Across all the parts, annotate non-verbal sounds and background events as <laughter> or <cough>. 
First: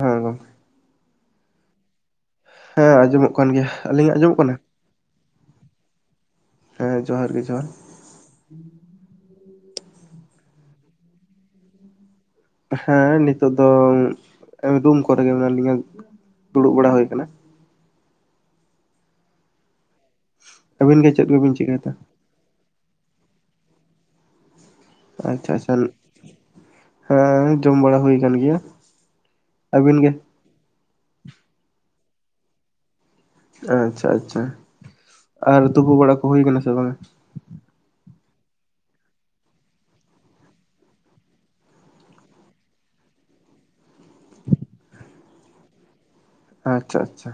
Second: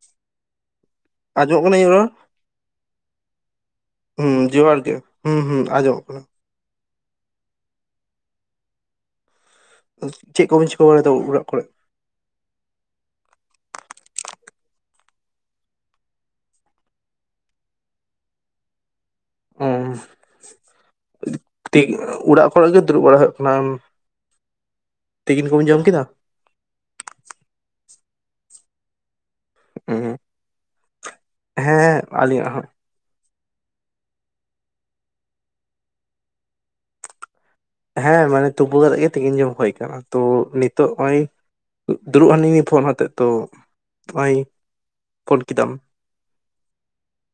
ᱦᱮᱸ ᱜᱚᱢᱠᱮ ᱟᱸᱡᱚᱢᱚᱜ ᱠᱟᱱᱟ ᱤᱧᱟᱜ ᱨᱚᱲ ᱦᱮᱸ ᱟᱸᱡᱚᱢᱚᱜ ᱠᱟᱱ ᱜᱮᱭᱟ ᱟᱹᱞᱤᱧᱟᱜ ᱦᱩᱸ ᱟᱸᱡᱚᱢᱚᱜ ᱠᱟᱱᱟ ᱡᱚᱦᱟᱨ ᱜᱮ ᱦᱩᱸ ᱦᱩᱸ ᱟᱸᱡᱚᱢᱚᱜ ᱠᱟᱱᱟ ᱦᱮᱸ ᱡᱚᱦᱟᱨ ᱜᱮ ᱡᱚᱦᱟᱨ ᱪᱮᱫ ᱠᱚᱵᱤᱱ ᱪᱤᱠᱟᱹ ᱵᱟᱲᱟᱭ ᱫᱟ ᱚᱲᱟᱜ ᱠᱚᱨᱮ? ᱦᱮᱸ ᱱᱤᱛᱳᱜ ᱫᱚ ᱨᱩᱢ ᱠᱚᱨᱮ ᱜᱮ ᱢᱮᱱᱟᱜ ᱞᱤᱧᱟ ᱫᱩᱲᱩᱵ ᱵᱟᱲᱟ ᱦᱩᱭ ᱟᱠᱟᱱᱟ ᱚ ᱟᱹᱵᱤᱱ ᱜᱮ ᱪᱮᱫ ᱠᱚᱵᱤᱱ ᱴᱷᱤᱠ ᱪᱤᱠᱟᱹᱭᱮᱫᱟ ᱚᱲᱟᱜ ᱠᱚᱨᱮ ᱜᱮ ᱫᱩᱲᱩᱵ ᱵᱟᱲᱟ ᱦᱩᱭᱩᱜ ᱠᱟᱱᱟ ᱛᱤᱠᱤᱱ ᱟᱪᱪᱷᱟ ᱠᱚᱵᱤᱱ ᱟᱪᱪᱷᱟ ᱡᱚᱢ ᱠᱮᱫᱟ? ᱦᱮᱸ ᱡᱚᱢ ᱵᱟᱲᱟ ᱦᱩᱭ ᱠᱟᱱ ᱜᱮᱭᱟ ᱟᱹᱵᱤᱱ ᱜᱮ ᱩᱸ ᱦᱮᱸ ᱟᱹᱞᱤᱧᱟᱜ ᱦᱚᱸ ᱟᱪᱪᱷᱟ ᱟᱪᱪᱷᱟ ᱟᱨ ᱛᱩᱯᱩ ᱵᱟᱲᱟ ᱠᱚ ᱦᱩᱭ ᱠᱟᱱᱟ ᱥᱮ ᱵᱟᱝ? ᱦᱮᱸ ᱢᱟᱱᱮ ᱛᱩᱯᱩ ᱠᱟᱛᱮᱜ ᱜᱮ ᱛᱤᱠᱤᱱ ᱡᱚᱢ ᱦᱳᱭ ᱟᱠᱟᱱᱟ ᱛᱚ ᱱᱤᱛᱚᱜ ᱱᱚᱜᱼᱚᱭ ᱫᱩᱲᱩᱵ ᱞᱤᱱᱤᱧ ᱯᱷᱳᱱ ᱟᱛᱮᱫ ᱛᱚ ᱱᱚᱜᱼᱚᱭ ᱯᱷᱳᱱ ᱠᱮᱫᱟᱢ ᱟᱪᱪᱷᱟ ᱟᱪᱪᱷᱟ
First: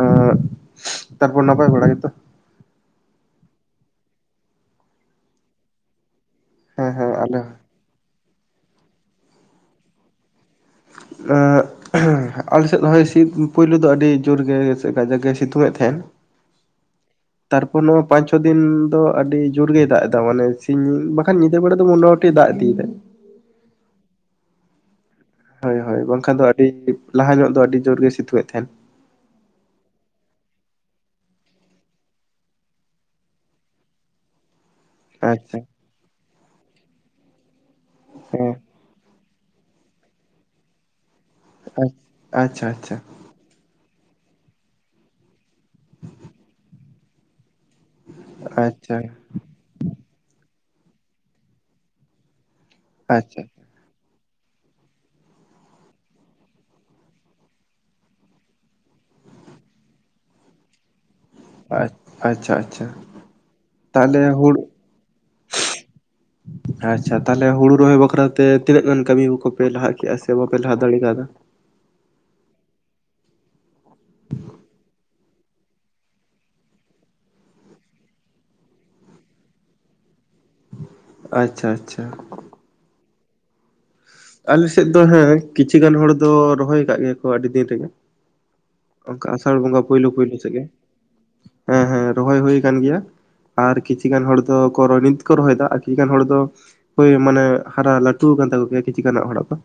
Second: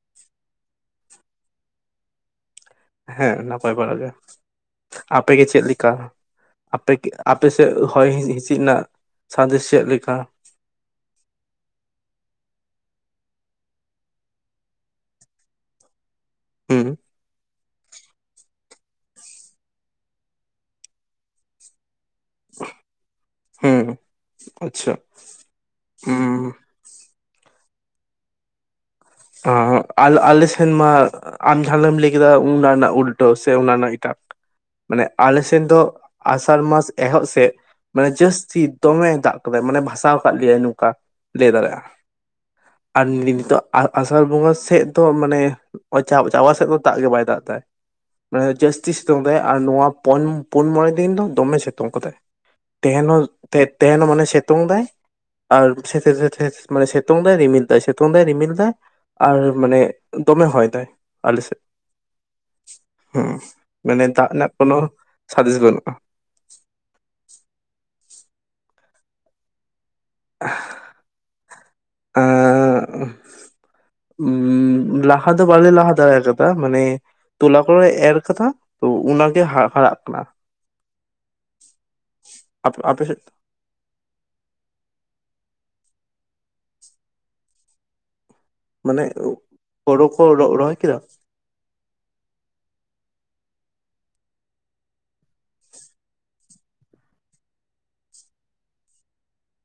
ᱟ ᱛᱟᱨᱯᱚᱨ ᱱᱟᱯᱟᱭ ᱵᱟᱲᱟ ᱜᱮᱛᱚ? ᱦᱮᱸ ᱱᱟᱯᱟᱭ ᱵᱟᱲᱟ ᱜᱮ, ᱟᱯᱮ ᱜᱮ ᱪᱮᱫ ᱞᱮᱠᱟ? ᱦᱮᱸ ᱟᱯᱮ ᱦᱮᱸ ᱟᱞᱮ ᱟᱯᱮ ᱦᱚᱸ ᱥᱮᱫ ᱦᱚᱭ ᱦᱤᱸᱥᱤᱫ ᱨᱮᱱᱟᱜ ᱥᱟᱸᱫᱮᱥ ᱪᱮᱫ ᱞᱮᱠᱟ? <unintelligible> ᱟᱞᱮᱥᱮᱫ ᱫᱚ ᱦᱚᱭ ᱦᱤᱥᱤᱫ ᱯᱩᱭᱞᱩ ᱫᱚ ᱟᱹᱰᱤ ᱡᱳᱨ ᱜᱮ ᱥᱮ ᱠᱟᱡᱟᱜ ᱜᱮ ᱥᱤᱛᱩᱝ ᱮᱫ ᱛᱟᱦᱮᱸᱱ ᱦᱮᱸ ᱛᱟᱨᱯᱚᱨ ᱱᱚᱣᱟ ᱯᱟᱸᱪ ᱪᱷᱚ ᱫᱤᱱ ᱫᱚ ᱟᱹᱰᱤ ᱡᱳᱨ ᱜᱮᱭ ᱫᱟᱜ ᱮᱫᱟ ᱢᱟᱱᱮ ᱥᱤᱧ ᱵᱟᱠᱷᱟᱱ ᱧᱤᱫᱟᱹ ᱵᱮᱲᱟ ᱫᱚ ᱢᱚᱴᱟ ᱫᱟᱜ ᱤᱫᱤᱭᱮᱫᱟᱭ ᱦᱩᱸ ᱟᱪᱪᱷᱟ ᱦᱳᱭ ᱦᱳᱭ ᱵᱟᱝᱠᱷᱟᱱ ᱦᱩᱸ ᱫᱚ ᱟᱰᱤ ᱞᱟᱦᱟ ᱧᱚᱜ ᱫᱚ ᱟᱹᱰᱤ ᱡᱳᱨ ᱜᱮᱭ ᱥᱤᱛᱩᱝ ᱮᱫ ᱛᱟᱦᱮᱸᱱ ᱟᱞ ᱟᱞᱮ ᱥᱮᱱᱢᱟ ᱟᱢ ᱡᱟᱦᱟᱸ ᱱᱟᱜ ᱮᱢ ᱞᱟᱹᱭ ᱠᱮᱫᱟ ᱚᱱᱟ ᱨᱮᱱᱟᱜ ᱩᱞᱴᱟᱹ ᱥᱮ ᱚᱱᱟ ᱨᱮᱱᱟᱜ ᱮᱴᱟᱜ ᱢᱟᱱᱮ ᱟᱞᱮ ᱟᱪᱪᱷᱟ ᱥᱮᱱ ᱫᱚ ᱟᱥᱟᱲ ᱢᱟᱥ ᱮᱦᱚᱵ ᱥᱮᱫ ᱢᱟᱱᱮ ᱦᱮᱸ ᱡᱟᱹᱥᱛᱤ ᱫᱚᱢᱮ ᱫᱟᱜ ᱠᱟᱫᱟᱭ ᱢᱟᱱᱮ ᱵᱷᱟᱥᱟᱣ ᱟᱠᱟᱫ ᱞᱮᱭᱟᱭ ᱱᱚᱠᱟ ᱞᱟᱹᱭ ᱫᱟᱲᱮᱭᱟᱜ-ᱟ ᱟᱪᱪᱷᱟ ᱟᱪᱪᱷᱟ ᱟᱨ ᱱᱤᱱᱛᱳᱜ ᱟᱨ ᱟᱥᱟᱲ ᱵᱚᱸᱜᱟ ᱥᱮᱫ ᱫᱚ ᱢᱟᱱᱮ ᱪᱟ ᱪᱟᱵᱟ ᱥᱮᱫ ᱫᱚ ᱫᱟᱜ ᱜᱮ ᱵᱟᱭ ᱫᱟᱜ ᱫᱟᱭ ᱢᱟᱱᱮ ᱡᱟᱹᱥᱛᱤ ᱟᱪᱪᱷᱟ ᱥᱤᱛᱩᱝ ᱫᱟᱭ ᱟᱨ ᱱᱚᱣᱟ ᱯᱳᱱ ᱯᱩᱱ ᱢᱚᱬᱮᱸ ᱫᱤᱱ ᱫᱚ ᱫᱚᱢᱮ ᱥᱤᱛᱩᱝ ᱠᱟᱫᱟᱭ᱾ ᱛᱮᱦᱮᱱᱚ ᱟᱪᱪᱷᱟ ᱛᱮ ᱛᱮᱦᱮᱱ ᱦᱚᱸ ᱢᱟᱱᱮ ᱥᱮᱛᱩᱝ ᱫᱟᱭ ᱟᱨ ᱥᱮ ᱥᱮ ᱥᱮ ᱢᱟᱱᱮ ᱥᱮᱛᱳᱝ ᱫᱟᱭ ᱨᱤᱢᱤᱞ ᱫᱟᱭ ᱥᱮᱛᱳᱝ ᱫᱟᱭ ᱨᱤᱢᱤᱞ ᱫᱟ ᱟᱨ ᱢᱟᱱᱮ ᱫᱚᱢᱮ ᱦᱚᱭ ᱫᱟᱭ᱾ ᱟᱞᱮ ᱥᱮᱫ ᱟᱪᱪᱷᱟ ᱟᱪᱪᱷᱟ ᱦᱮ ᱢᱟᱱᱮ ᱛᱟᱦᱚᱞᱮ ᱫᱟᱜ ᱨᱮᱱᱟᱜ ᱦᱩᱲᱩ ᱠᱳᱱᱳ ᱥᱟᱸᱫᱮᱥ ᱵᱟᱹᱱᱩᱜ-ᱟ᱾ ᱟᱪᱪᱷᱟ ᱛᱟᱦᱞᱮ ᱦᱩᱲᱩ ᱨᱚᱦᱚᱭ ᱵᱟᱠᱷᱨᱟ ᱛᱮ ᱛᱤᱱᱟᱹᱜ ᱜᱟᱱ ᱠᱟᱹᱢᱤ ᱠᱚᱯᱮ ᱞᱟᱦᱟ ᱠᱮᱜ ᱟ ᱥᱮ ᱵᱟᱯᱮ ᱞᱟᱦᱟ ᱫᱟᱲᱤ ᱠᱟᱣᱫᱟ ᱟᱸᱻ ᱞᱟᱦᱟ ᱫᱚ ᱵᱟᱞᱮ ᱞᱟᱦᱟ ᱫᱟᱲᱮ ᱠᱟᱫᱟ ᱢᱟᱱᱮ ᱛᱩᱞᱟ ᱠᱚᱞᱮ ᱮᱨ ᱠᱟᱫᱟ ᱛᱚ ᱚᱱᱟᱜᱮ ᱦᱟ ᱦᱟᱨᱟᱜ ᱠᱟᱱᱟ᱾ ᱟᱪᱪᱷᱟ ᱟᱪᱪᱷᱟ ᱟᱯ ᱟᱯᱮ ᱥᱮᱫ? ᱟᱞᱮ ᱥᱮᱫ ᱫᱚ ᱦᱮᱸ ᱠᱤᱪᱷᱩ ᱜᱟᱱ ᱦᱚᱲ ᱫᱚ ᱨᱚᱦᱚᱭ ᱟᱠᱟᱫ ᱜᱮᱭᱟ ᱠᱚ ᱟᱹᱰᱤ ᱫᱤᱱ ᱨᱮᱜᱮ ᱢᱟᱱᱮ ᱚᱱᱠᱟ ᱟᱥᱟᱲ ᱵᱚᱸᱜᱟ ᱦᱳᱲᱳ ᱯᱳᱭᱞᱳ ᱠᱚ ᱯᱳᱭᱞᱳ ᱨᱚ ᱥᱮᱫ ᱜᱮ ᱨᱚᱦᱚᱭ ᱠᱮᱫᱟ ᱦᱮᱸ ᱦᱮᱸ ᱨᱚᱦᱚᱭ ᱦᱩᱭ ᱠᱟᱱ ᱜᱮᱭᱟ ᱟᱨ ᱠᱤᱪᱷᱤ ᱜᱟᱱ ᱦᱚᱲ ᱫᱚ ᱠᱚ ᱨᱚ ᱱᱤᱛ ᱠᱚ ᱨᱚᱦᱚᱭ ᱫᱟ ᱟᱨ ᱠᱤᱪᱷᱩ ᱜᱟᱱ ᱦᱚᱲ ᱫᱚ ᱦᱳᱭ ᱢᱟᱱᱮ ᱦᱟᱨᱟ ᱞᱟᱹᱴᱩᱣ ᱠᱟᱱ ᱛᱟᱠᱚ ᱜᱮᱭᱟ ᱠᱤᱪᱷᱩ ᱜᱟᱱᱟᱜ ᱦᱚᱲᱟᱜ ᱫᱚ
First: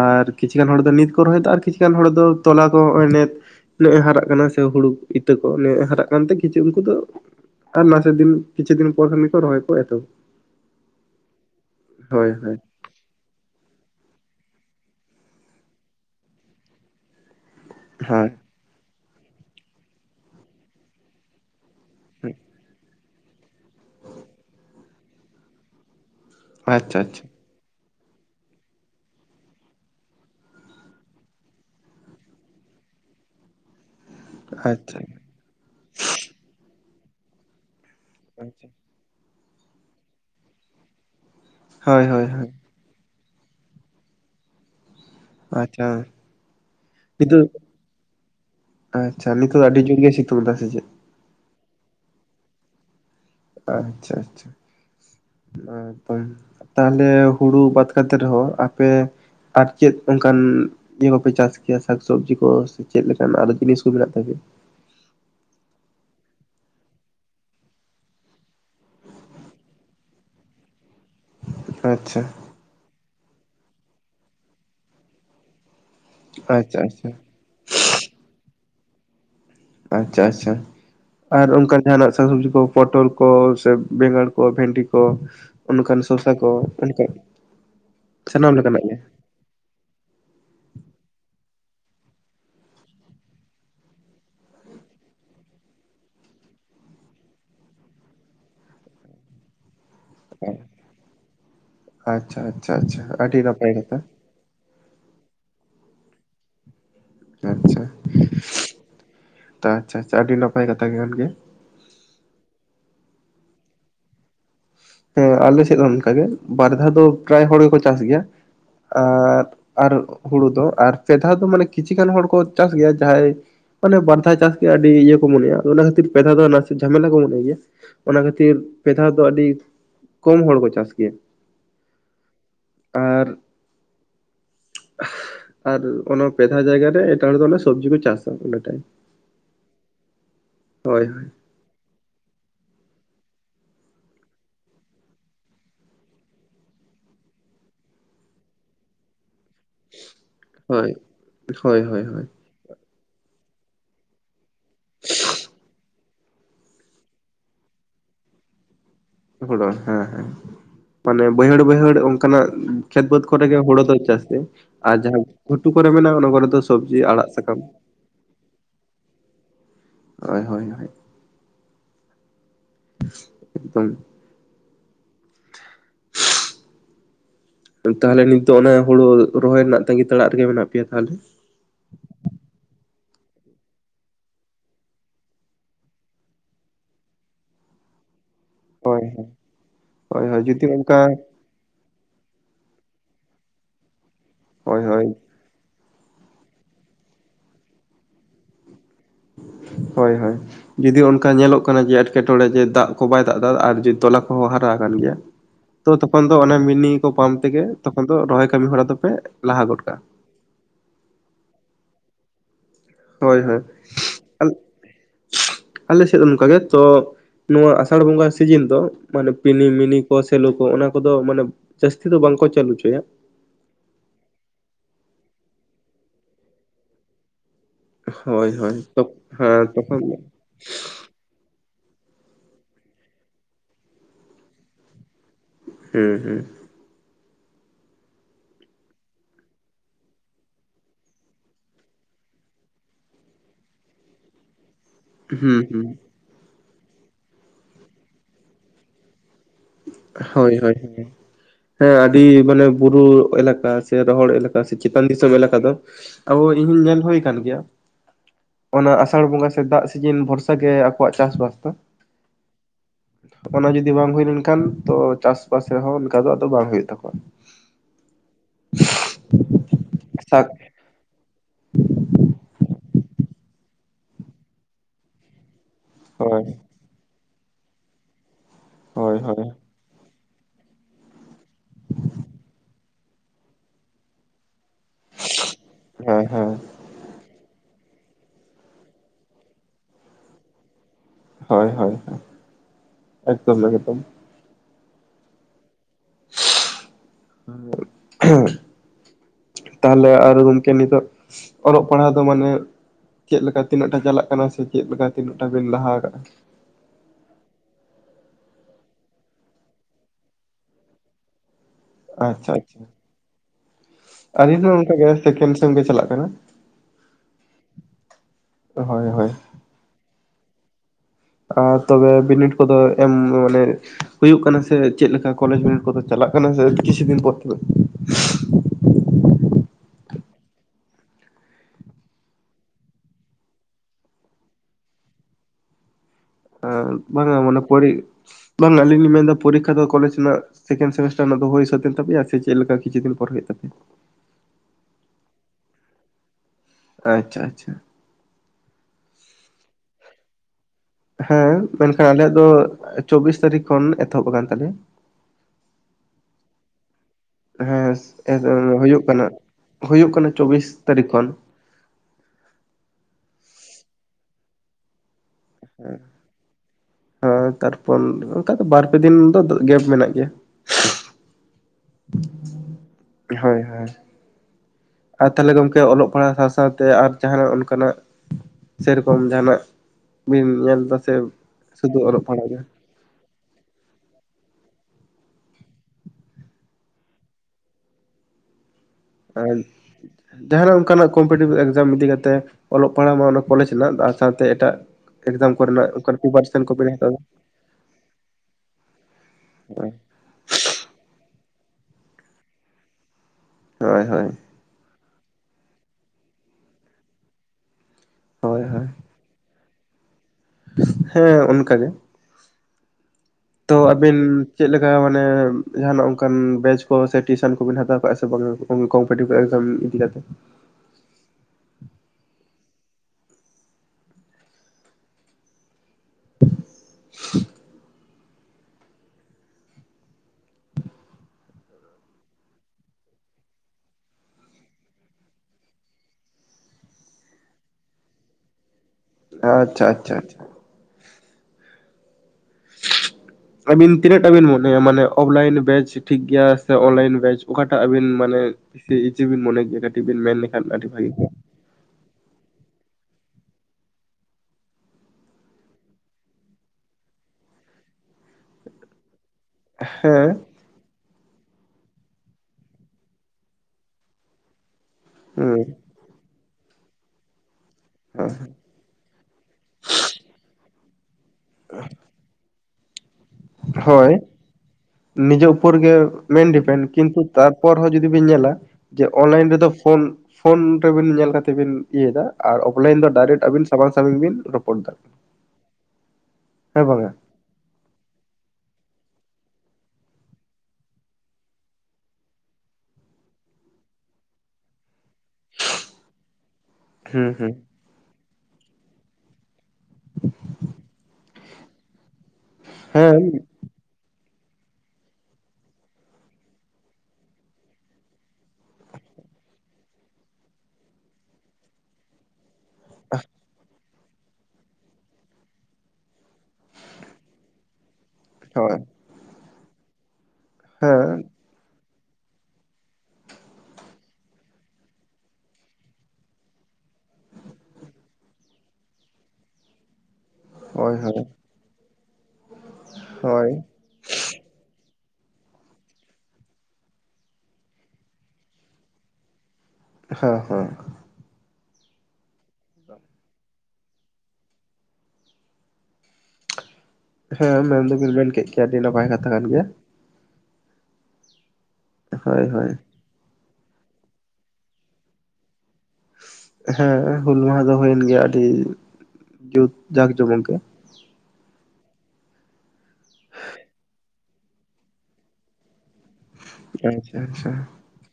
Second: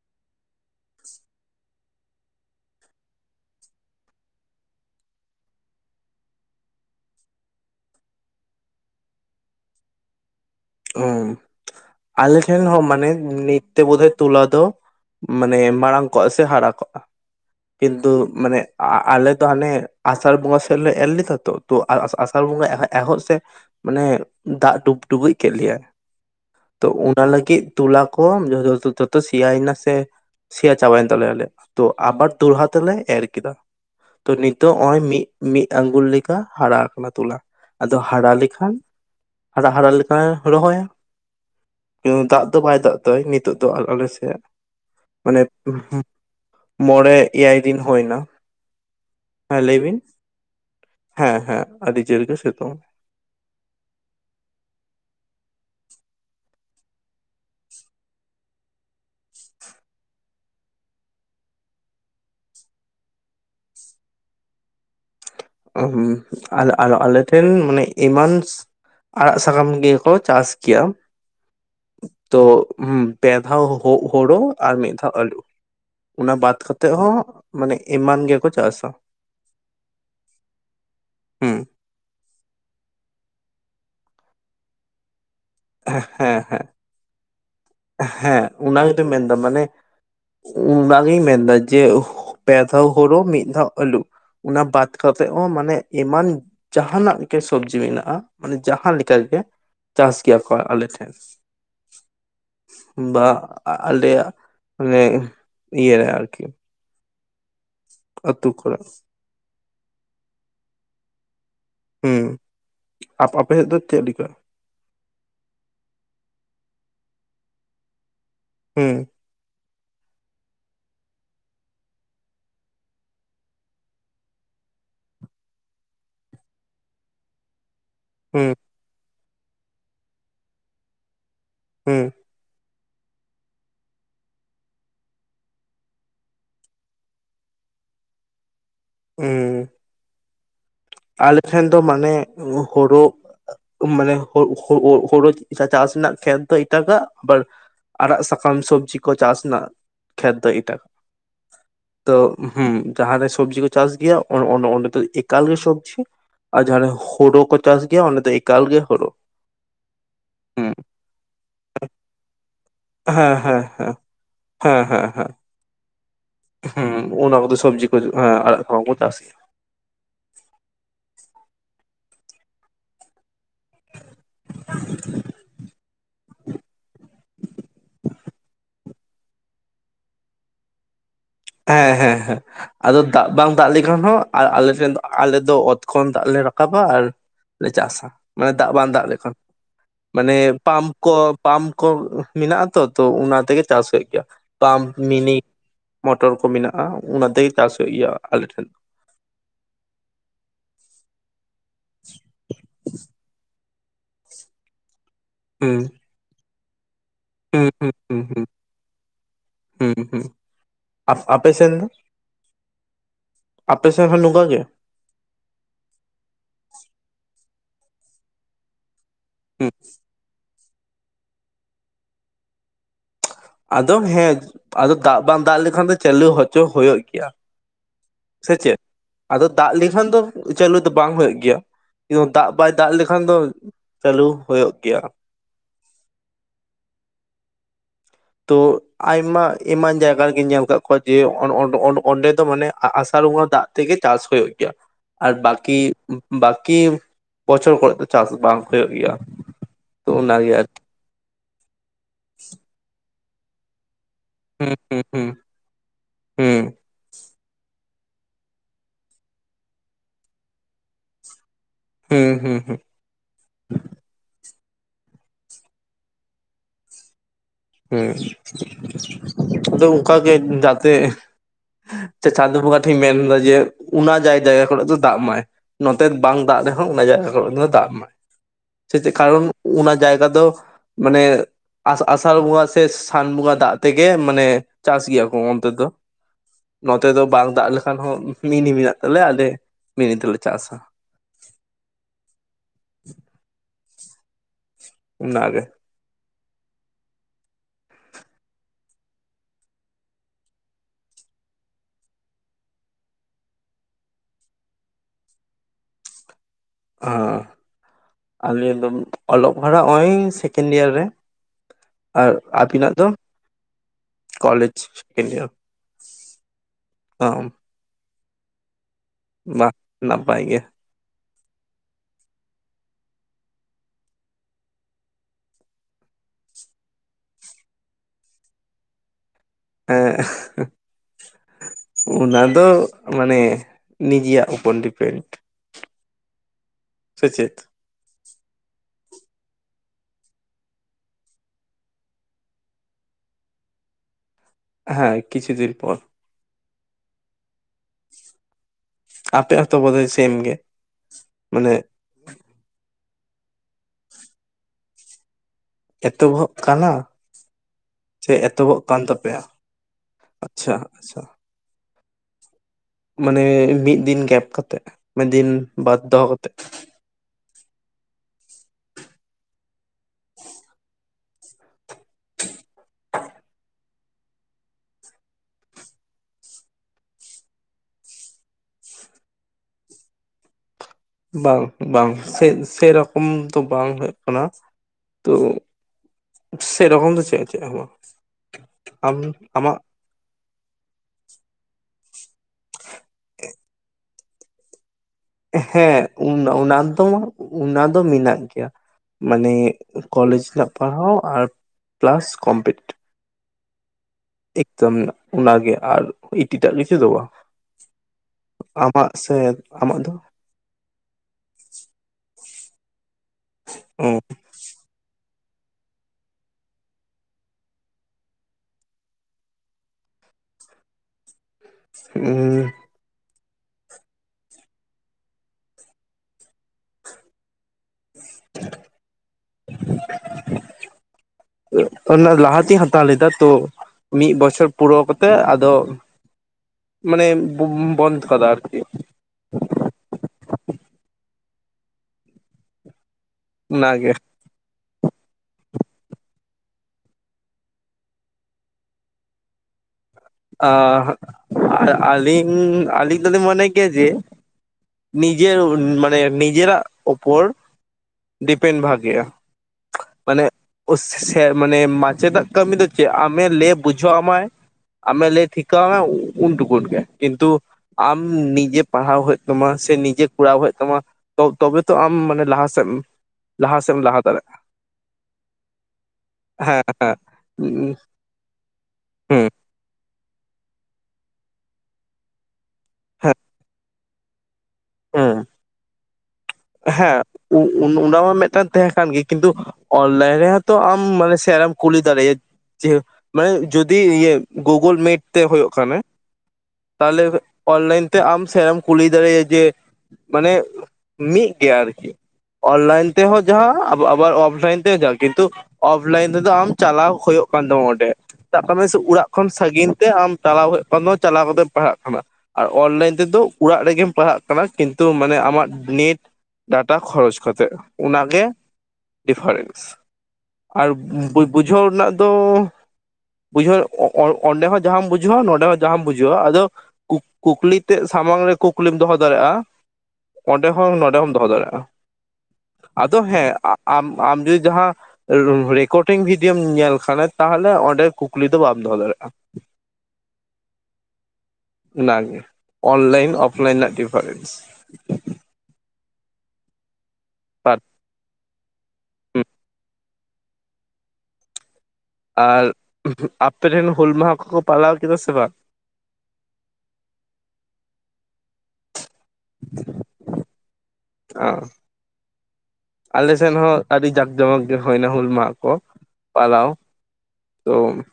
ᱟᱨ ᱠᱤᱪᱷᱤ ᱜᱟᱱ ᱦᱚᱲ ᱫᱚ ᱱᱤᱛ ᱠᱚ ᱨᱚᱦᱚᱭ ᱫᱟ ᱟᱨ ᱠᱤᱪᱷᱤ ᱜᱟᱱ ᱦᱚᱲ ᱫᱚ ᱛᱚᱞᱟ ᱠᱚ ᱱᱚᱜ-ᱚᱭ ᱱᱮᱛ ᱱᱮᱜ-ᱮ ᱦᱟᱨᱟᱜ ᱠᱟᱱᱟ ᱥᱮ ᱦᱩᱲᱩ ᱤᱛᱟᱹ ᱠᱚ ᱱᱮᱜ ᱮ ᱦᱟᱨᱟᱜ ᱠᱟᱱᱛᱮ ᱠᱤᱪᱷᱩ ᱩᱱᱠᱩ ᱫᱚ ᱟᱨ ᱱᱟᱥᱮ ᱫᱤᱱ ᱠᱤᱪᱷᱩ ᱫᱤᱱ ᱯᱚᱨ ᱠᱷᱟᱱ ᱜᱮᱠᱚ ᱨᱚᱦᱚᱭ ᱠᱚ ᱮᱛᱚ ᱳ ᱦᱳᱭ ᱟᱞᱮ ᱦᱳᱭ ᱴᱷᱮᱱ ᱦᱚᱸ ᱢᱟᱱᱮ ᱱᱤᱛ ᱛᱮ ᱵᱳᱫᱷᱚᱭ ᱛᱚᱞᱟ ᱫᱚ ᱢᱟᱱᱮ ᱢᱟᱲᱟᱝ ᱠᱚᱜ-ᱟ ᱥᱮ ᱦᱟᱨᱟ ᱠᱚᱜ-ᱟ, ᱠᱤᱱᱛᱩ ᱦᱳᱭ ᱢᱟᱱᱮ ᱟᱞᱮ ᱫᱚ ᱦᱟᱱᱮ ᱟᱥᱟᱲ ᱵᱚᱸᱜᱟ ᱥᱮᱫ ᱞᱮ ᱮᱨ ᱞᱮᱫᱟ ᱛᱚ ᱛᱚ ᱟᱥᱟᱲ ᱵᱚᱸᱜᱟ ᱮᱦᱚᱵ ᱥᱮᱫ ᱢᱟᱱᱮ ᱫᱟᱜ ᱰᱩᱵ ᱰᱩᱵᱩᱡ ᱠᱮᱫ ᱞᱮᱭᱟᱭ᱾ ᱛᱚ ᱟᱪᱪᱷᱟ ᱚᱱᱟ ᱟᱪᱪᱷᱟ ᱞᱟᱹᱜᱤᱫ ᱛᱚᱞᱟ ᱠᱚ ᱡ ᱡ ᱡ ᱡᱚᱛᱚ ᱥᱮᱭᱟ ᱭᱮᱱᱟ ᱥᱮ ᱥᱮᱭᱟ ᱪᱟᱵᱟᱭᱮᱱ ᱛᱟᱞᱮᱭᱟ ᱟᱞᱮᱭᱟᱜ ᱛᱚ ᱟᱵᱟᱨ ᱫᱲᱦᱟ ᱛᱮᱞᱮ ᱮᱨ ᱠᱮᱫᱟ᱾ ᱛᱚ ᱱᱤᱛᱚᱜ ᱚᱭ ᱟᱪᱪᱷᱟ ᱢᱤᱫ ᱢᱤᱫ ᱟᱸᱜᱩᱞ ᱞᱮᱠᱟ ᱦᱟᱨᱟ ᱟᱠᱟᱱᱟ ᱛᱚᱞᱟ ᱟᱫᱚ ᱦᱟᱨᱟ ᱞᱮᱠᱷᱟᱱ ᱟᱫᱚ ᱦᱟᱨᱟ ᱞᱮᱠᱦᱟᱭ ᱨᱚᱦᱚᱭᱟ ᱦᱳᱭ ᱦᱳᱭ ᱚᱸ ᱫᱟᱜ ᱦᱳᱭ ᱫᱚ ᱵᱟᱭ ᱫᱟᱜ ᱫᱟᱭ ᱱᱤᱛᱚᱜ ᱫᱚ ᱟᱞ ᱟᱞᱮ ᱥᱮᱫ ᱢᱟᱱᱮ ᱟᱪᱪᱷᱟ ᱦᱸ ᱢᱚᱬᱮ ᱮᱭᱟᱭ ᱱᱤᱛᱚᱜ ᱫᱤᱱ ᱦᱳᱭ ᱱᱟ ᱟᱪᱪᱷᱟ ᱦᱮᱸ ᱱᱤᱛᱚᱜ ᱞᱟᱹᱭ ᱟᱹᱰᱤ ᱵᱤᱱ ᱡᱳᱨ ᱜᱮ ᱥᱤᱛᱩᱝ ᱮᱫᱟ ᱥᱮ ᱪᱮᱫ ᱦᱮᱸ ᱦᱮᱸ ᱟᱹᱰᱤ ᱡᱟᱹᱞ ᱜᱮ ᱥᱮᱛᱳᱝ ᱟᱪᱪᱷᱟ ᱟᱪᱪᱷᱟ ᱮ ᱛᱟᱦᱞᱮ ᱦᱩᱲᱩ ᱵᱟᱫ ᱠᱟᱛᱮ ᱨᱮᱦᱚᱸ ᱟᱯᱮ ᱟᱨ ᱪᱮᱫ ᱚᱱᱠᱟᱱ ᱤᱭᱟᱹ ᱠᱚᱯᱮ ᱪᱟᱥ ᱠᱮᱭᱟ ᱥᱟᱠ ᱥᱚᱵᱽᱡᱤ ᱠᱚ ᱥᱮ ᱪᱮᱫ ᱞᱮᱠᱟᱱ ᱟᱨᱚ ᱡᱤᱱᱤᱥ ᱠᱚ ᱢᱮᱱᱟᱜ ᱛᱟᱯᱮᱭᱟ? ᱚᱸ ᱦᱸ ᱟᱞ ᱟᱞ ᱟᱞᱮ ᱴᱷᱮᱱ ᱢᱟᱱᱮ ᱮᱢᱟᱱᱥ ᱟᱲᱟᱜ ᱥᱟᱠᱟᱢ ᱜᱮᱠᱚ ᱪᱟᱥ ᱠᱮᱭᱟ, ᱟᱪᱪᱷᱟ ᱛᱚ ᱯᱮ ᱫᱷᱟᱣ ᱦᱳᱜ ᱦᱳᱲᱳ ᱟᱨ ᱢᱤᱫ ᱫᱷᱟᱣ ᱟᱹᱞᱩ᱾ ᱚᱱᱟ ᱵᱟᱫ ᱟᱪᱪᱷᱟ ᱠᱟᱛᱮᱜ ᱟᱪᱪᱷᱟ ᱦᱚᱸ ᱢᱟᱱᱮ ᱮᱢᱟᱱ ᱜᱮᱠᱚ ᱪᱟᱥᱟ᱾ ᱟᱪᱪᱷᱟ - ᱟᱪᱪᱷᱟ ᱟᱨ ᱦᱩᱸ ᱚᱱᱠᱟ ᱡᱟᱦᱟᱱᱟᱜ ᱥᱟᱠ ᱥᱚᱵᱽᱡᱤ ᱠᱚ ᱯᱚᱴᱚᱞ ᱠᱚ, ᱥᱮ ᱵᱮᱸᱜᱟᱲ ᱠᱚ, ᱵᱷᱮᱱᱰᱤ ᱠᱚ, ᱚᱱᱠᱟᱱ ᱥᱚᱥᱟ ᱦᱮᱸ ᱠᱚ ᱦᱮᱸ <unintelligible> ᱦᱮᱸ ᱥᱟᱱᱟᱢ ᱚᱱᱟ ᱞᱮᱠᱟᱱᱟᱜ ᱜᱮ? ᱜᱮᱛᱚᱧ ᱢᱮᱱᱫᱟ᱾ ᱢᱟᱱᱮ ᱚᱱᱟᱜᱤᱧ ᱢᱮᱱᱫᱟ ᱡᱮ, ᱯᱮ ᱫᱷᱟᱣ ᱦᱳᱲᱳ ᱢᱤᱫ ᱫᱷᱟᱣ ᱟᱹᱞᱩ᱾ ᱚᱱᱟ ᱵᱟᱫ ᱠᱟᱛᱮᱜ ᱦᱚᱸ ᱢᱟᱱᱮ ᱮᱢᱟᱱ ᱡᱟᱦᱟᱱᱟᱜ ᱜᱮ ᱥᱚᱵᱡᱤ ᱢᱮᱱᱟᱜᱼᱟ ᱢᱟᱱᱮ ᱡᱟᱦᱟᱸ ᱞᱮᱠᱟᱱᱟᱜ ᱜᱮ ᱪᱟᱥ ᱜᱮᱭᱟ ᱠᱚ ᱟᱞᱮ ᱴᱷᱮᱱ ᱾ ᱟᱪᱪᱷᱟ ᱟᱪᱷ ᱵᱟ ᱟᱞᱮᱭᱟᱜ ᱞᱮ ᱤᱭᱟᱹ ᱨᱮ ᱟᱨᱠᱤ ᱾ ᱟᱪᱪᱷᱟ ᱠᱚᱨᱮ ᱛ ᱪᱷᱟ ᱪᱷᱟ ᱟᱹᱰᱤ ᱱᱟᱯᱟᱭ ᱠᱟᱛᱷᱟ ᱜᱮ ᱠᱟᱱ ᱜᱮᱭᱟ ᱾ ᱦᱩᱸ ᱟᱯᱮᱥᱮᱫ ᱫᱚ ᱪᱮᱫ ᱞᱮᱠᱟ? ᱦᱮᱸ ᱟᱞᱮ ᱥᱮᱫ ᱦᱚᱸ ᱚᱱᱠᱟᱜᱮ ᱵᱟᱨ ᱫᱷᱟᱣ ᱫᱚ ᱯᱨᱟᱭ ᱦᱚᱲ ᱜᱮᱠᱚ ᱪᱟᱥ ᱜᱮᱭᱟ ᱦᱩᱸ ᱟᱨ ᱟᱨ ᱦᱩᱲᱩ ᱫᱚ ᱟᱨ ᱯᱮᱫᱷᱟᱣ ᱫᱚ ᱢᱟᱱᱮ ᱠᱤᱪᱷᱩ ᱜᱟᱱ ᱦᱚᱲ ᱠᱚ ᱪᱟᱥ ᱜᱮᱭᱟ ᱡᱟᱦᱟᱸᱭ ᱢᱟᱱᱮ ᱵᱟᱨᱫᱷᱟᱣ ᱪᱟᱥ ᱜᱮ ᱟᱹᱰᱤ ᱤᱭᱟᱹ ᱠᱚ ᱢᱚᱱᱮᱭᱟ ᱾ ᱚᱱᱟ ᱠᱷᱟᱹᱛᱤᱨ ᱯᱮᱫᱷᱟᱣ ᱫᱚ ᱚᱱᱟ ᱡᱷᱟᱢᱮᱞᱟ ᱠᱚ ᱢᱚᱱᱮ ᱜᱮᱭᱟ ᱾ ᱚᱱᱟ ᱦᱩᱸ ᱠᱷᱟᱹᱛᱤᱨ ᱯᱮᱫᱦᱟᱣ ᱫᱚ ᱟᱹᱰᱤ ᱠᱚᱢ ᱦᱚᱲ ᱠᱚ ᱪᱟᱥ ᱠᱮᱭᱟ ᱾ ᱦᱮᱸ ᱟᱨ ᱟᱨ ᱚᱱᱟ ᱯᱮᱫᱷᱟ ᱡᱟᱭᱜᱟ ᱨᱮ ᱮᱴᱟᱜ ᱦᱚᱲ ᱫᱚ ᱥᱚᱵᱡᱤ ᱠᱚ ᱪᱟᱥᱟ ᱚᱱᱟᱴᱟᱭᱤᱢ ᱾ ᱦᱩᱸ ᱦᱚᱭ ᱾ ᱦᱮᱸ ᱫᱚ ᱢᱟᱱᱮ ᱦᱩᱲᱩ ᱢᱟᱱᱮ ᱦᱩᱲᱩ ᱪᱟᱥ ᱨᱮᱱᱟᱜ ᱠᱷᱮᱛ ᱫᱚ ᱮᱴᱟᱜᱟᱜ᱾ ᱟᱵᱟᱨ ᱟᱲᱟᱜ ᱥᱟᱠᱟᱢ ᱥᱚᱵᱽᱡᱤ ᱠᱚ ᱪᱟᱥ ᱨᱮᱱᱟ ᱠᱷᱮᱛ ᱫᱚ ᱮᱴᱟᱜᱟᱜ ᱦᱳᱭ ᱦᱳᱭ ᱾ ᱦᱳᱭ ᱛᱚ ᱦᱳᱭ ᱦᱮᱸ ᱡᱟᱦᱟᱸᱨᱮ ᱥᱚᱵᱽᱡᱤ ᱠᱚ ᱪᱟᱥ ᱜᱮᱭᱟ ᱚᱸᱰᱮ ᱫᱚ ᱮᱠᱟᱞ ᱜᱮ ᱥᱚᱵᱽᱡᱤ ᱟᱨ ᱡᱟᱦᱟᱸᱨᱮ ᱦᱩᱲᱩ ᱠᱚ ᱪᱟᱥ ᱜᱮᱭᱟ ᱚᱸᱰᱮ ᱫᱚ ᱮᱠᱟᱞ ᱜᱮ ᱦᱩᱲᱩ ᱾ ᱦᱩᱲᱩ ᱦᱮᱸ ᱦᱮᱸ, ᱢᱟᱱᱮ ᱵᱟᱹᱭᱦᱟᱹᱲ ᱵᱟᱹᱭᱦᱟᱹᱲ ᱚᱱᱠᱟᱱᱟᱜ ᱠᱷᱮᱛ ᱵᱟᱹᱫᱽ ᱦᱮᱸ ᱠᱚᱨᱮ ᱜᱮ ᱦᱮᱸ ᱦᱩᱲᱳ ᱫᱚ ᱦᱮᱸ ᱪᱟᱥ ᱜᱮ ᱦᱮᱸ ᱟᱨ ᱦᱮᱸ ᱡᱟᱦᱟᱸ ᱦᱮᱸ ᱜᱷᱩᱴᱩ ᱠᱚᱨᱮ ᱢᱮᱱᱟᱜᱼᱟ ᱚᱱᱟ ᱠᱚᱨᱮ ᱫᱚ ᱥᱚᱵᱽᱡᱤ ᱦᱩᱸ ᱟᱲᱟᱜ ᱚᱱᱟ ᱠᱚᱫᱚ ᱥᱟᱠᱟᱢ ᱾ ᱥᱚᱵᱽᱡᱤ ᱦᱮᱸ ᱟᱱᱟᱜ ᱥᱟᱠᱟᱢ ᱠᱚ ᱪᱟᱥ ᱠᱮᱭᱟ ᱾ ᱦᱚᱭ ᱦᱚᱭ ᱦᱚᱭ ᱾ <unintelligible> <unintelligible> ᱛᱟᱦᱚᱞᱮ ᱱᱤᱛᱚᱜ ᱚᱱᱟ ᱦᱩᱲᱩ ᱨᱚᱦᱚᱭ ᱨᱮᱱᱟᱜ ᱛᱟᱸᱜᱤ ᱛᱟᱲᱟᱜ ᱨᱮᱜᱮ ᱢᱮᱱᱟᱜ ᱯᱮᱭᱟ ᱛᱟᱦᱚᱞᱮ? ᱦᱮᱸ ᱦᱮᱸ ᱦᱮᱸ ᱾ ᱟᱫᱚ ᱫᱟᱜ ᱵᱟᱝ ᱫᱟᱜ ᱞᱮᱠᱷᱟᱱ ᱦᱚᱸ ᱟᱞᱮ ᱴᱷᱮᱱᱫᱚ ᱟᱞᱮ ᱫᱚ ᱚᱛ ᱠᱷᱚᱱ ᱫᱟᱜ ᱞᱮ ᱨᱟᱠᱟᱵᱟ ᱟᱨ ᱞᱮ ᱪᱟᱥᱟ ᱾ ᱢᱟᱱᱮ ᱫᱟᱜ ᱵᱟᱝ ᱦᱳᱭ ᱫᱟᱜ ᱞᱮᱠᱷᱟᱱ ᱦᱳᱭ ᱦᱳᱭ ᱢᱟᱱᱮ ᱦᱳᱭ ᱡᱩᱫᱤ ᱯᱟᱢᱯ ᱚᱱᱠᱟ ᱠᱚ ᱯᱟᱢᱯ ᱠᱚ ᱢᱮᱱᱟᱜ-ᱟ ᱛᱚ ᱛᱚ ᱚᱱᱟ ᱛᱮᱜᱮ ᱪᱟᱥ ᱦᱩᱭᱩᱜ ᱜᱮᱭᱟ ᱾ ᱦᱳᱭ ᱯᱟᱢᱯ ᱦᱳᱭ ᱢᱤᱱᱤ ᱢᱚᱴᱚᱨ ᱠᱚ ᱢᱮᱱᱟᱜᱼᱟ ᱚᱱᱟ ᱛᱮᱜᱮ ᱪᱟᱥ ᱦᱩᱭᱩᱜ ᱜᱮᱭᱟ ᱟᱞᱮ ᱴᱷᱮᱱ ᱾ ᱦᱚᱭ ᱦᱚᱭ ᱡᱩᱫᱤ ᱚᱱᱠᱟ ᱧᱮᱞᱚᱜ ᱠᱟᱱᱟ ᱡᱮ ᱮᱸᱴᱠᱮ-ᱴᱚᱬᱮ ᱡᱮ ᱫᱟᱜ ᱠᱚ ᱵᱟᱭ ᱫᱟᱜ ᱮᱫᱟ ᱟᱨ ᱡᱮ ᱛᱚᱞᱟ ᱦᱚ ᱦᱟᱨᱟ ᱠᱟᱱ ᱜᱮᱭᱟ ᱾ ᱦᱮᱸ ᱛᱚᱠᱷᱚᱱ ᱫᱚ ᱚᱱᱟ ᱢᱤᱱᱤ ᱠᱚ ᱯᱟᱢ ᱛᱮᱜᱮ ᱛᱚᱠᱷᱚᱱ ᱫᱚ ᱦᱩᱸ ᱨᱚᱦᱚᱭ ᱠᱟᱹᱢᱤ ᱦᱚᱨᱟ ᱫᱚᱯᱮ ᱞᱟᱦᱟ ᱜᱚᱫ ᱦᱩᱸ ᱠᱟᱜᱼᱟ ᱾ ᱦᱩᱸ ᱦᱩᱸ ᱟᱯ ᱟᱯᱮᱥᱱ ᱦᱳᱭ ᱦᱳᱭ ᱟᱯᱮᱥᱮᱱ ᱦᱚᱸ ᱱᱚᱝᱠᱟ ᱜᱮ? ᱟᱞᱮ ᱥᱮᱫ ᱫᱚ ᱱᱚᱝᱠᱟ ᱜᱮ᱾ ᱛᱚ ᱱᱚᱣᱟ ᱟᱥᱟᱲ ᱵᱚᱸᱜᱟ ᱥᱤᱡᱤᱱ ᱫᱚ ᱢᱟᱱᱮ ᱯᱤᱱᱤ ᱦᱩᱸ ᱢᱤᱱᱤ ᱠᱚ ᱥᱮᱞᱚ ᱠᱚ ᱚᱱᱟ ᱠᱚᱫᱚ ᱢᱟᱱᱮ ᱡᱟᱹᱥᱛᱤ ᱫᱚ ᱵᱟᱝ ᱠᱚ ᱪᱟᱹᱞᱩ ᱦᱚᱪᱚᱭᱟ᱾ ᱟᱫ ᱦᱮᱸ ᱟᱫᱚ ᱫᱟᱜ ᱵᱟᱭ ᱫᱟᱜ ᱞᱮᱠᱷᱟᱱ ᱫᱚ ᱪᱟᱹᱞᱩ ᱦᱚᱪᱚ ᱦᱳᱭᱳᱜ ᱜᱮᱭᱟ ᱾ ᱦᱳᱭ ᱥᱮ ᱦᱳᱭ ᱪᱮᱫ, ᱟᱫᱚ ᱦᱮᱸ ᱫᱟᱜ ᱛᱚᱠᱷᱚᱱ ᱞᱮᱠᱷᱟᱱ ᱫᱚ ᱪᱟᱹᱞᱩ ᱫᱚ ᱵᱟᱝ ᱦᱳᱭᱳᱜ ᱜᱮᱭᱟ᱾ ᱠᱤᱱᱛᱩ ᱫᱟᱜ ᱵᱟᱭ ᱫᱟᱜ ᱞᱮᱠᱷᱟᱱ ᱫᱚ ᱪᱟᱹᱞᱩ ᱦᱳᱭᱳᱜ ᱜᱮᱭᱟ ᱾ ᱦᱩᱸ ᱦᱩᱸ ᱛᱚ ᱟᱭᱢᱟ ᱮᱢᱟᱱ ᱡᱟᱭᱜᱟ ᱨᱮᱜᱮᱧ ᱧᱮᱞ ᱠᱟᱫ ᱠᱚᱣᱟ ᱡᱮ ᱚᱸᱰᱮ ᱫᱚ ᱢᱟᱱᱮ ᱟᱥᱟᱲ ᱵᱚᱸᱜᱟ ᱫᱟᱜ ᱛᱮᱜᱮ ᱪᱟᱥ ᱦᱳᱭᱳᱜ ᱜᱮᱭᱟ ᱾ ᱟᱨ ᱦᱩᱸ ᱵᱟᱠᱤ ᱦᱩᱸ ᱵᱟᱠᱤ ᱵᱚᱪᱷᱚᱨ ᱠᱚᱨᱮᱜ ᱫᱚ ᱪᱟᱥ ᱵᱟᱝ ᱦᱳᱭᱳᱜ ᱜᱮᱭᱟ᱾ ᱛᱚ ᱚᱱᱟᱜᱮ ᱦᱳᱭ ᱦᱳᱭ ᱟᱨᱠᱤ ᱦᱳᱭ ᱦᱮᱸ ᱟᱹᱰᱤ ᱢᱟᱱᱮ ᱵᱩᱨᱩ ᱮᱞᱟᱠᱟ ᱥᱮ ᱨᱚᱦᱚᱲ ᱮᱞᱟᱠᱟ᱾ ᱪᱮᱫᱟᱜ ᱥᱮ ᱪᱮᱛᱟᱱ ᱦᱩᱸ ᱫᱤᱥᱚᱢ ᱮᱞᱟᱠᱟ ᱫᱚ ᱟᱵᱚ ᱦᱩᱸ ᱤᱧ ᱦᱚᱸᱧ ᱧᱮᱞ ᱦᱳᱭ ᱠᱟᱱ ᱜᱮᱭᱟᱼᱼ ᱚᱱᱟ ᱟᱥᱟᱲ ᱵᱚᱸᱜᱟ ᱥᱮᱫ ᱫᱟᱜ ᱥᱤᱡᱤᱱ ᱵᱷᱚᱨᱥᱟ ᱜᱮ ᱟᱠᱚᱣᱟᱜ ᱪᱟᱥ-ᱵᱟᱥ ᱫᱚ᱾ ᱦᱮᱸ ᱦᱩᱸ ᱦᱩᱸ ᱚᱱᱟ ᱡᱩᱫᱤ ᱵᱟᱝ ᱦᱩᱭ ᱞᱮᱱᱠᱷᱟᱱ ᱛᱚ ᱪᱟᱥ-ᱵᱟᱥ ᱨᱮᱦᱚᱸ ᱚᱱᱠᱟ ᱫᱚ ᱟᱫᱚ ᱵᱟᱝ ᱦᱩᱭᱩᱜ ᱛᱟᱠᱚᱣᱟ᱾ ᱦᱩᱸ ᱟᱫᱚ ᱚᱱᱠᱟᱜᱮ ᱥᱟᱠ ᱡᱟᱛᱮᱼᱼ ᱪᱮ ᱪᱟᱸᱫᱚ ᱵᱚᱸᱜᱟ ᱴᱷᱮᱡ ᱤᱧ ᱢᱮᱱᱫᱟ ᱡᱮ ᱚᱱᱟ ᱡᱟᱭ ᱡᱟᱭᱜᱟ ᱠᱚᱨᱮ ᱫᱚ ᱫᱟᱜ ᱢᱟᱭ᱾ ᱱᱚᱛᱮ ᱵᱟᱝ ᱦᱳᱭ ᱫᱟᱜ ᱨᱮᱦᱚᱸ ᱚᱱᱟ ᱡᱟᱭᱜᱟ ᱠᱚᱨᱮ ᱫᱚᱭ ᱫᱟᱜ ᱢᱟᱭ᱾ ᱥᱮ ᱪᱮᱫ ᱦᱳᱭ ᱠᱟᱨᱚᱱᱼᱼ ᱦᱳᱭ ᱚᱱᱟ ᱡᱟᱭᱜᱟ ᱫᱚ ᱢᱟᱱᱮ, ᱟᱥ-ᱟᱥᱼᱼ ᱟᱥᱟᱲ ᱵᱚᱸᱜᱟ ᱥᱮ ᱥᱟᱱ ᱵᱚᱸᱜᱟ ᱫᱟᱜ ᱛᱮᱜᱮ ᱢᱟᱱᱮ ᱪᱟᱥ ᱜᱮᱭᱟ ᱠᱚ ᱚᱱᱛᱮ ᱫᱚ᱾ ᱦᱚᱭ ᱦᱮᱸ ᱱᱚᱛᱮ ᱫᱚ ᱵᱟᱝ ᱫᱟᱜ ᱞᱮᱠᱷᱟᱱ ᱦᱚᱸ ᱯᱞᱤᱱᱤ ᱢᱮᱱᱟᱜ ᱛᱟᱞᱮᱭᱟ ᱟᱞᱮ ᱢᱤᱱᱤ ᱛᱮᱞᱮ ᱪᱟᱥᱟ᱾ ᱦᱳᱭ ᱦᱳᱭ ᱦᱳᱭ ᱮᱠᱫᱚᱢ ᱮᱠᱫᱚᱢ᱾ ᱚᱱᱟ ᱜᱮ, <unintelligible> ᱛᱟᱦᱞᱮ ᱟᱨᱚ ᱜᱚᱢᱠᱮ ᱱᱤᱛᱚᱜ ᱚᱞᱚᱜ ᱯᱟᱲᱦᱟᱣ ᱫᱚ ᱢᱟᱱᱮᱼᱼ ᱪᱮᱫ ᱞᱮᱠᱟ ᱛᱤᱱᱟᱹᱜ ᱴᱟ ᱪᱟᱞᱟᱜ ᱠᱟᱱᱟ ᱥᱮ ᱪᱮᱫ ᱞᱮᱠᱟ ᱛᱤᱱᱟᱹᱜ ᱴᱟ ᱵᱤᱱ ᱞᱟᱦᱟ ᱠᱟᱜ-ᱟ? <inaudible> ᱟᱞᱤᱧ ᱫᱚ ᱚᱞᱚᱜ ᱯᱟᱲᱦᱟᱣ ᱦᱚᱜ-ᱚᱭ ᱥᱮᱠᱮᱱᱰ ᱤᱭᱟᱨ ᱨᱮ᱾ ᱟᱨ ᱟᱵᱤᱱᱟᱜ ᱫᱚ? ᱟᱞᱤᱧ ᱠᱚᱞᱮᱡᱽ ᱦᱚᱸ ᱚᱱᱠᱟᱜᱮ ᱥᱮᱠᱮᱱᱰ ᱤᱭᱟᱨ ᱥᱮᱠᱮᱱ ᱥᱮᱢ ᱜᱮ ᱪᱟᱞᱟᱜ ᱠᱟᱱᱟ᱾ ᱦᱳᱭ ᱦᱳᱭ᱾ <inaudible> ᱱᱟᱯᱟᱭ ᱜᱮ᱾ ᱟᱨ ᱛᱚᱵᱮ ᱵᱤᱱᱤᱰ ᱠᱚᱫᱚ ᱮᱢ ᱢᱟᱱᱮ ᱦᱩᱭᱩᱜ ᱠᱟᱱᱟ ᱥᱮ ᱪᱮᱫ ᱞᱮᱠᱟ ᱠᱚᱞᱮᱡᱽ ᱵᱤᱱᱤᱰ ᱠᱚᱫᱚᱼᱼ ᱪᱟᱞᱟᱜ ᱠᱟᱱᱟ ᱥᱮ ᱠᱤᱪᱷᱩ ᱫᱤᱱ ᱯᱚᱨ ᱛᱤᱱᱟᱹᱜᱼᱼ ᱦᱮᱸ <unintelligible> ᱚᱱᱟ ᱫᱚ ᱢᱟᱱᱮ ᱱᱤᱡᱮᱭᱟᱜ ᱩᱯᱚᱨ ᱰᱤᱯᱮᱱᱰ᱾ ᱮᱸ ᱥᱮ ᱵᱟᱝᱟ ᱪᱮᱫ ᱢᱟᱱᱮ ᱯᱚᱨᱤ ᱵᱟᱝᱟ ᱟᱹᱞᱤᱧ ᱞᱤᱧ ᱢᱮᱱᱫᱟ ᱯᱚᱨᱤᱠᱠᱷᱟ ᱫᱚ ᱠᱚᱞᱮᱡᱽ ᱨᱮᱱᱟᱜᱼᱼ ᱥᱮᱠᱮᱱᱰ ᱥᱮᱢᱤᱥᱴᱟᱨ ᱨᱮᱱᱟᱜ ᱫᱚ ᱦᱳᱭ ᱥᱟᱹᱛ ᱮᱱ ᱛᱟᱯᱮᱭᱟ ᱥᱮ ᱪᱮᱫ ᱞᱮᱠᱟ ᱠᱤᱪᱷᱩ ᱫᱤᱱ ᱯᱚᱨᱮ ᱦᱳᱭᱳᱜ ᱛᱟᱯᱮᱭᱟ? ᱦᱮᱸ ᱠᱤᱪᱷᱩ ᱫᱤᱱ ᱯᱚᱨ᱾ ᱟᱪᱪᱷᱟ ᱟᱪᱪᱷᱟᱼᱼ ᱟᱯᱮᱭᱟᱜ ᱦᱚᱸᱛᱚ ᱵᱳᱫᱷᱚᱭ ᱥᱮᱢ ᱜᱮ! ᱦᱮᱸ ᱢᱟᱱᱮ ᱢᱮᱱᱠᱷᱟᱱ ᱟᱞᱮᱭᱟᱜ ᱫᱚ ᱪᱚᱵᱵᱤᱥ ᱛᱟᱹᱨᱤᱠᱷ ᱠᱷᱚᱱ ᱮᱛᱚᱦᱚᱵ ᱠᱟᱱ ᱛᱟᱞᱮᱭᱟ᱾ ᱮᱛᱚ-ᱵᱷᱚᱵ ᱠᱟᱱᱟ? ᱥᱮ ᱦᱩᱸ ᱮᱛᱚᱦᱚᱵ ᱠᱟᱱ ᱦᱩᱭᱩᱜ ᱠᱟᱱᱟ ᱛᱟᱯᱮᱭᱟ ᱦᱩᱭᱩᱜ ᱠᱟᱱᱟ ᱪᱚᱵᱵᱤᱥ ᱟᱪᱪᱷᱟ ᱛᱟᱹᱨᱤᱠᱷ ᱟᱪᱪᱷᱟ ᱠᱷᱚᱱ᱾ ᱢᱟᱱᱮ ᱢᱤᱫ ᱫᱤᱱ ᱜᱮᱯ ᱠᱟᱛᱮᱜ ᱢᱤᱫ ᱫᱤᱱ ᱵᱟᱫᱽ ᱫᱷᱟᱣ ᱠᱟᱛᱮᱫ᱾ ᱦᱚᱸ ᱛᱟᱨᱯᱚᱱ ᱚᱱᱠᱟ ᱫᱚ ᱵᱟᱨ ᱯᱮ ᱫᱤᱱ ᱫᱚ ᱜᱮᱯ ᱢᱮᱱᱟᱜ ᱜᱮᱭᱟ᱾ <inaudible> ᱦᱳᱭ-ᱦᱳᱭ᱾ ᱟᱨ ᱛᱟᱦᱚᱞᱮ ᱜᱚᱢᱠᱮ ᱚᱞᱚᱜ ᱯᱟᱲᱦᱟᱜ ᱥᱟᱶ ᱥᱟᱶᱛᱮ ᱟᱨ ᱡᱟᱦᱟᱱᱟᱜ ᱚᱱᱠᱟᱱᱟᱜ? ᱥᱮᱨᱚᱠᱚᱢ ᱡᱟᱦᱟᱸᱱᱟᱜ ᱵᱤᱱ ᱧᱮᱞ ᱮᱫᱟ? ᱥᱮ ᱵᱟᱝ ᱥᱩᱫᱷᱩ ᱵᱟᱝ ᱚᱞᱚᱜ ᱥᱮ ᱯᱟᱲᱦᱟᱜ ᱜᱮ ᱥᱮᱨᱚᱠᱚᱢ ᱫᱚ ᱵᱟᱝ ᱦᱩᱭᱩᱜ ᱠᱟᱱᱟ᱾ ᱛᱚᱼᱼ ᱥᱮᱨᱚᱠᱚᱢ ᱫᱚ ᱪᱮᱫ ᱪᱮᱫ ᱦᱚ ᱵᱟᱝ᱾ ᱟᱢ ᱟᱨ ᱟᱢᱟᱜ ᱡᱟᱦᱟᱱᱟᱜ ᱚᱱᱠᱟᱱᱟᱜ ᱠᱚᱢᱯᱤᱴᱤᱴᱤᱵᱷ ᱮᱠᱡᱟᱢ ᱤᱫᱤ ᱠᱟᱛᱮᱼᱼ ᱚᱞᱚᱜ ᱯᱟᱲᱦᱟᱜ ᱢᱟ ᱚᱱᱟ ᱠᱚᱞᱮᱡᱽ ᱨᱮᱱᱟᱜ ᱥᱟᱶᱛᱮ ᱮᱴᱟᱜᱼᱼ ᱦᱮᱸ ᱚᱱᱟ ᱫᱚ ᱦᱟᱛᱟᱣ ᱮᱫᱟ? ᱚᱱᱟ ᱫᱚ ᱢᱮᱱᱟᱜ ᱜᱮᱭᱟ᱾ ᱢᱟᱱᱮᱼᱼ ᱦᱳᱭ ᱠᱚᱞᱮᱡᱽ ᱨᱮᱱᱟᱜ ᱯᱟᱲᱦᱟᱣ ᱟᱨ ᱯᱞᱟᱥ ᱠᱚᱢᱯᱤᱴᱤᱴᱤᱵᱼᱼ ᱦᱳᱭ-ᱦᱳᱭ᱾ ᱮᱠᱫᱚᱢ ᱚᱱᱟᱜᱮ ᱟᱨ ᱤᱴᱤᱴᱟᱜ ᱠᱤᱪᱩ ᱫᱚ ᱵᱟᱝ᱾ ᱦᱳᱭ ᱟᱢᱟᱜᱼᱼ ᱥᱮ ᱟᱢᱟᱜ ᱫᱚ? ᱦᱮᱸ ᱚᱱᱠᱟ ᱜᱮ᱾ ᱛᱚ ᱟᱵᱤᱱ ᱪᱮᱫ ᱞᱮᱠᱟ ᱢᱟᱱᱮ, ᱡᱟᱦᱱᱟᱜ ᱚᱱᱠᱟᱱ ᱵᱮᱪ ᱠᱚ ᱥᱮ ᱴᱤᱭᱥᱚᱱ ᱠᱚᱵᱤᱱ ᱦᱟᱛᱟᱣ ᱠᱟᱜᱼᱟ ᱥᱮ ᱵᱟᱝᱟ᱾ᱠᱚᱢᱯᱤᱴᱤᱵᱷ ᱮᱠᱡᱟᱢ ᱤᱫᱤ ᱠᱟᱛᱮ? ᱦᱮᱸ <inaudible> <inaudible> ᱚᱱᱟ ᱞᱟᱦᱟᱛᱤᱧ ᱦᱟᱛᱟᱣ ᱞᱮᱫᱟ᱾ ᱛᱚ ᱢᱤᱜ ᱵᱚᱪᱷᱚᱨ ᱯᱩᱨᱟᱹᱣ ᱠᱟᱛᱮᱜ ᱟᱫᱚ ᱢᱟᱱᱮ ᱵᱚᱸᱱᱫ ᱠᱟᱫᱟ ᱟᱨᱠᱤ᱾ ᱟᱪᱪᱷᱟ ᱟᱪᱪᱷᱟ ᱟᱪᱷᱟ᱾ ᱟᱹᱵᱤᱱ ᱚᱱᱟᱜᱮ ᱛᱤᱱᱟᱹᱜ ᱴᱟ ᱵᱤᱱ ᱢᱚᱱᱮᱭᱟ? ᱢᱟᱱᱮ, ᱚᱯᱷᱞᱟᱭᱤᱱ ᱵᱮᱪ ᱴᱷᱤᱠ ᱜᱮᱭᱟ ᱾ᱥᱮ ᱚᱱᱞᱟᱭᱤᱱ ᱵᱮᱪ ᱚᱠᱟᱴᱟᱜ ᱟᱵᱤᱱ ᱢᱟᱱᱮ ᱤᱡᱤ ᱵᱤᱱ ᱢᱚᱱᱮ ᱜᱮᱭᱟ? ᱠᱟᱹᱴᱤᱡ ᱵᱤᱱ ᱢᱮᱱ ᱞᱮᱠᱷᱟᱱ ᱟ ᱟᱹᱰᱤ ᱵᱷᱟᱹᱜᱤ ᱠᱚᱜᱼᱟ ᱼᱟᱹᱞᱤᱧ ᱟᱹᱞᱤᱧ ᱫᱚᱞᱤᱧ ᱢᱚᱱᱮ ᱜᱮᱭᱟ ᱡᱮ ᱱᱤᱡᱮᱨ ᱢᱟᱱᱮ ᱱᱤᱡᱮᱨᱟᱜ ᱩᱯᱚᱨ ᱰᱤᱯᱮᱱᱰ ᱵᱷᱟᱜᱮᱭᱟ᱾ ᱦᱮᱸ᱾ ᱥᱮᱨ ᱢᱟᱱᱮ ᱢᱟᱪᱮᱫᱟᱜ ᱠᱟᱹᱢᱤ ᱫᱚ ᱪᱮᱫ ᱟᱢᱮ ᱞᱮᱭ ᱵᱩᱡᱷᱟᱹ ᱟᱢᱟᱭ᱾ ᱟᱢᱮ ᱞᱟᱹᱭ ᱦᱩᱸ ᱴᱷᱤᱠᱟ ᱟᱢᱟ ᱩᱱ ᱴᱩᱠᱩᱱ ᱜᱮ ᱠᱤᱱᱛᱩ ᱟᱢ ᱦᱮᱸ ᱱᱤᱡᱮ ᱯᱟᱲᱦᱟᱣ ᱦᱩᱭᱩᱜ ᱛᱟᱢᱟ ᱥᱮ ᱱᱤᱡᱮ ᱠᱚᱨᱟᱣ ᱦᱩᱭᱩᱜ ᱛᱟᱢᱟ᱾ᱛᱚ ᱛᱚᱵᱮ ᱛᱚ ᱟᱢ ᱢᱟᱱᱮ ᱞᱟᱦᱟ ᱥᱮᱜ ᱮᱢ ᱞᱟᱦᱟᱥᱮᱜ ᱮᱢ ᱦᱳᱭ ᱞᱟᱦᱟ ᱫᱟᱲᱮᱭᱟᱜᱼᱟ᱾ ᱱᱤᱡᱮ ᱩᱯᱚᱨ ᱜᱮ ᱢᱮᱱ ᱰᱤᱯᱮᱱ᱾ ᱦᱮᱸ ᱠᱤᱱᱛᱩ ᱛᱟᱨᱯᱚᱨ ᱦᱚᱸ ᱦᱮᱸ ᱡᱩᱫᱤᱵᱤᱱ ᱧᱮᱞᱟ, ᱡᱮ ᱦᱮᱸ ᱦᱮᱸ ᱚᱱᱞᱟᱭᱤᱱ ᱨᱮᱫᱚ ᱯᱷᱳᱱ ᱯᱷᱳᱱ ᱨᱮᱵᱤᱱ ᱧᱮᱞ ᱠᱟᱛᱮ ᱵᱤᱱ ᱤᱭᱟᱹᱭᱮᱫᱟ ᱟᱨ ᱚᱯᱷᱞᱟᱭᱤᱱ ᱫᱚ ᱰᱟᱭᱨᱮᱠᱴ ᱟᱵᱤᱱ ᱥᱟᱢᱟᱝ ᱥᱟᱢᱱᱤ ᱵᱤᱱ ᱨᱚᱯᱳᱲ ᱫᱟ᱾ ᱦᱮᱸ ᱦᱮᱸ ᱵᱟᱝᱟ ᱻᱦᱮᱸ ᱚᱱᱟ ᱢᱟ ᱢᱤᱫᱴᱟᱝ ᱛᱟᱦᱮᱸ ᱠᱟᱱ ᱜᱮ ᱠᱤᱱᱛᱩ, ᱚᱱᱞᱟᱭᱤᱱ ᱨᱮᱦᱚᱛᱚ ᱟᱢ ᱢᱟᱱᱮ ᱥᱮᱟᱨᱮᱢ ᱠᱩᱞᱤ ᱫᱟᱲᱮᱭᱟᱜᱼᱟ᱾ ᱡᱮ ᱢᱟᱱᱮ ᱡᱩᱫᱤ ᱤᱭᱟᱹ ᱜᱩᱜᱩᱞ ᱢᱤᱴ ᱛᱮ ᱦᱳᱭᱳᱜ ᱠᱷᱟᱱᱮ᱾ ᱛᱟᱦᱚᱞᱮ ᱦᱩᱸ ᱦᱩᱸ ᱚᱱᱞᱟᱭᱤᱱ ᱛᱮ ᱟᱢ ᱥᱮᱨᱟᱢ ᱠᱩᱞᱤ ᱫᱟᱲᱮᱭᱼᱟ ᱡᱮ ᱢᱟᱱᱮ, ᱢᱤᱫ ᱜᱮᱭᱟ ᱟᱨᱠᱤ ᱚᱱᱞᱟᱭᱤᱱ ᱦᱮᱸ ᱛᱮᱦᱚᱸ ᱡᱟᱦᱟᱸ ᱟᱵᱟᱨ ᱚᱯᱷᱞᱟᱭᱤᱱ ᱛᱮ ᱡᱟ ᱠᱤᱱᱛᱩ ᱚᱯᱷᱞᱟᱭᱤᱱ ᱛᱮᱫᱚ ᱟᱢ ᱪᱟᱞᱟᱣ ᱦᱩᱭᱩᱜ ᱠᱟᱱ ᱛᱟᱢᱟ ᱚᱸᱰᱮ᱾ ᱪᱟᱜ ᱠᱟ ᱢᱮ ᱥᱮ ᱚᱲᱟᱜ ᱠᱷᱚᱱ ᱥᱟᱺᱜᱤᱧ ᱛᱮ ᱟᱢ ᱪᱟᱞᱟᱣ ᱦᱩᱭᱩᱜ ᱠᱟᱱ ᱛᱟᱢᱟ ᱪᱟᱞᱟᱣ ᱠᱟᱛᱮᱢ ᱯᱟᱲᱦᱟᱜ ᱠᱟᱱᱟ᱾ ᱟᱨ ᱚᱱᱞᱟᱭᱤᱱ ᱛᱮᱫᱚ ᱚᱲᱟᱜ ᱨᱮᱜᱮᱢ ᱯᱟᱲᱦᱟᱜ ᱠᱟᱱᱟ᱾ᱠᱤᱱᱛᱩ ᱢᱟᱱᱮ ᱟᱢᱟᱜ ᱱᱮᱴ, ᱰᱟᱴᱟ ᱠᱷᱚᱨᱚᱪ ᱠᱟᱛᱮᱫ ᱚᱱᱟᱜᱮ ᱦᱳᱭ ᱰᱤᱯᱷᱟᱨᱮᱱᱥ᱾ ᱟᱨ ᱦᱮᱸ ᱵᱩᱡ ᱵᱩᱡᱷᱟᱹᱣ ᱨᱮᱱᱟᱜ ᱫᱚ, ᱵᱩᱡᱷᱟᱹᱣ ᱚ ᱻᱚ ᱚᱸᱰᱮ ᱦᱚᱸ ᱡᱟᱦᱟᱸᱢ ᱵᱩᱡᱷᱟᱹᱣᱟ᱾ ᱱᱚᱰᱮ ᱦᱚᱸ ᱡᱟᱦᱟᱸᱟᱢ ᱵᱩᱡᱷᱟᱹᱣᱟ ᱟᱫᱚ, ᱠᱩ ᱠᱩᱠᱞᱤ ᱛᱮᱫ ᱥᱟᱢᱟᱝ ᱨᱮ ᱠᱩᱠᱞᱤᱢ ᱫᱚᱦᱚ ᱫᱟᱲᱮᱭᱟᱜᱼᱟ᱾ ᱚᱸᱰᱮ ᱦᱚᱸ ᱦᱳᱭ ᱱᱚᱰᱮ ᱦᱳᱭ ᱦᱚᱢ ᱫᱚᱦᱚ ᱫᱟᱲᱮᱭᱟᱜᱼᱟ ᱟᱫᱚ ᱦᱮᱸ ᱦᱳᱭ ᱟ ᱻᱟᱢ ᱟᱢ ᱡᱩᱤ ᱡᱟᱦᱟᱸ ᱨᱮᱠᱚᱨᱰᱤᱝ ᱵᱷᱤᱰᱤᱭᱳᱢ ᱧᱮᱞ ᱠᱷᱟᱱᱮ ᱛᱟᱦᱞᱮ ᱚᱸᱰᱮ ᱠᱩᱠᱞᱤ ᱫᱚ ᱵᱟᱢ ᱫᱚᱦᱚ ᱫᱟᱲᱮᱭᱟᱜᱼᱟ᱾ ᱦᱮᱸ ᱦᱮᱸ, ᱚᱱᱟᱜᱮ ᱚᱱᱞᱟᱭᱤᱱ ᱚᱯᱷᱞᱟᱭᱤᱱ ᱨᱮᱱᱟᱜ ᱰᱤᱯᱷᱟᱨᱮᱱᱥ᱾ ᱦᱮᱸ ᱢᱮᱱ ᱫᱚᱵᱤᱱ ᱢᱮᱱ ᱠᱮᱫ ᱜᱮᱭᱟ ᱟᱹᱰᱤ ᱱᱟᱯᱟᱭ ᱠᱟᱛᱷᱟ ᱠᱟᱱ ᱜᱮᱭᱟ, ᱦᱳᱭ ᱟᱨ ᱦᱳᱭ ᱟᱯᱮᱨᱮᱱ ᱦᱩᱞ ᱢᱟᱦᱟᱸ ᱠᱚᱠᱚ ᱯᱟᱞᱟᱣ ᱠᱮᱫᱟ ᱥᱮ ᱵᱟᱝ᱾ ᱦᱮᱸ ᱦᱩᱞ ᱢᱟᱦᱟᱸ ᱫᱚ ᱦᱩᱭᱮᱱ ᱜᱮᱭᱟ ᱟᱹᱰᱤ ᱡᱩᱛ ᱡᱟᱸᱠ ᱡᱚᱢᱚᱠ ᱜᱮ᱾ ᱚᱜ, ᱟᱞᱮᱥᱮᱫ ᱦᱚᱸ ᱟᱹᱰᱤ ᱡᱟᱠ ᱡᱚᱢᱚᱠ ᱜᱮ ᱦᱩᱭᱱᱟ ᱦᱩᱞ ᱢᱟᱜ ᱠᱚ᱾ ᱯᱟᱞᱟᱣ ᱟᱪᱪᱷᱟ ᱟᱪᱪᱷᱟ ᱛᱚ,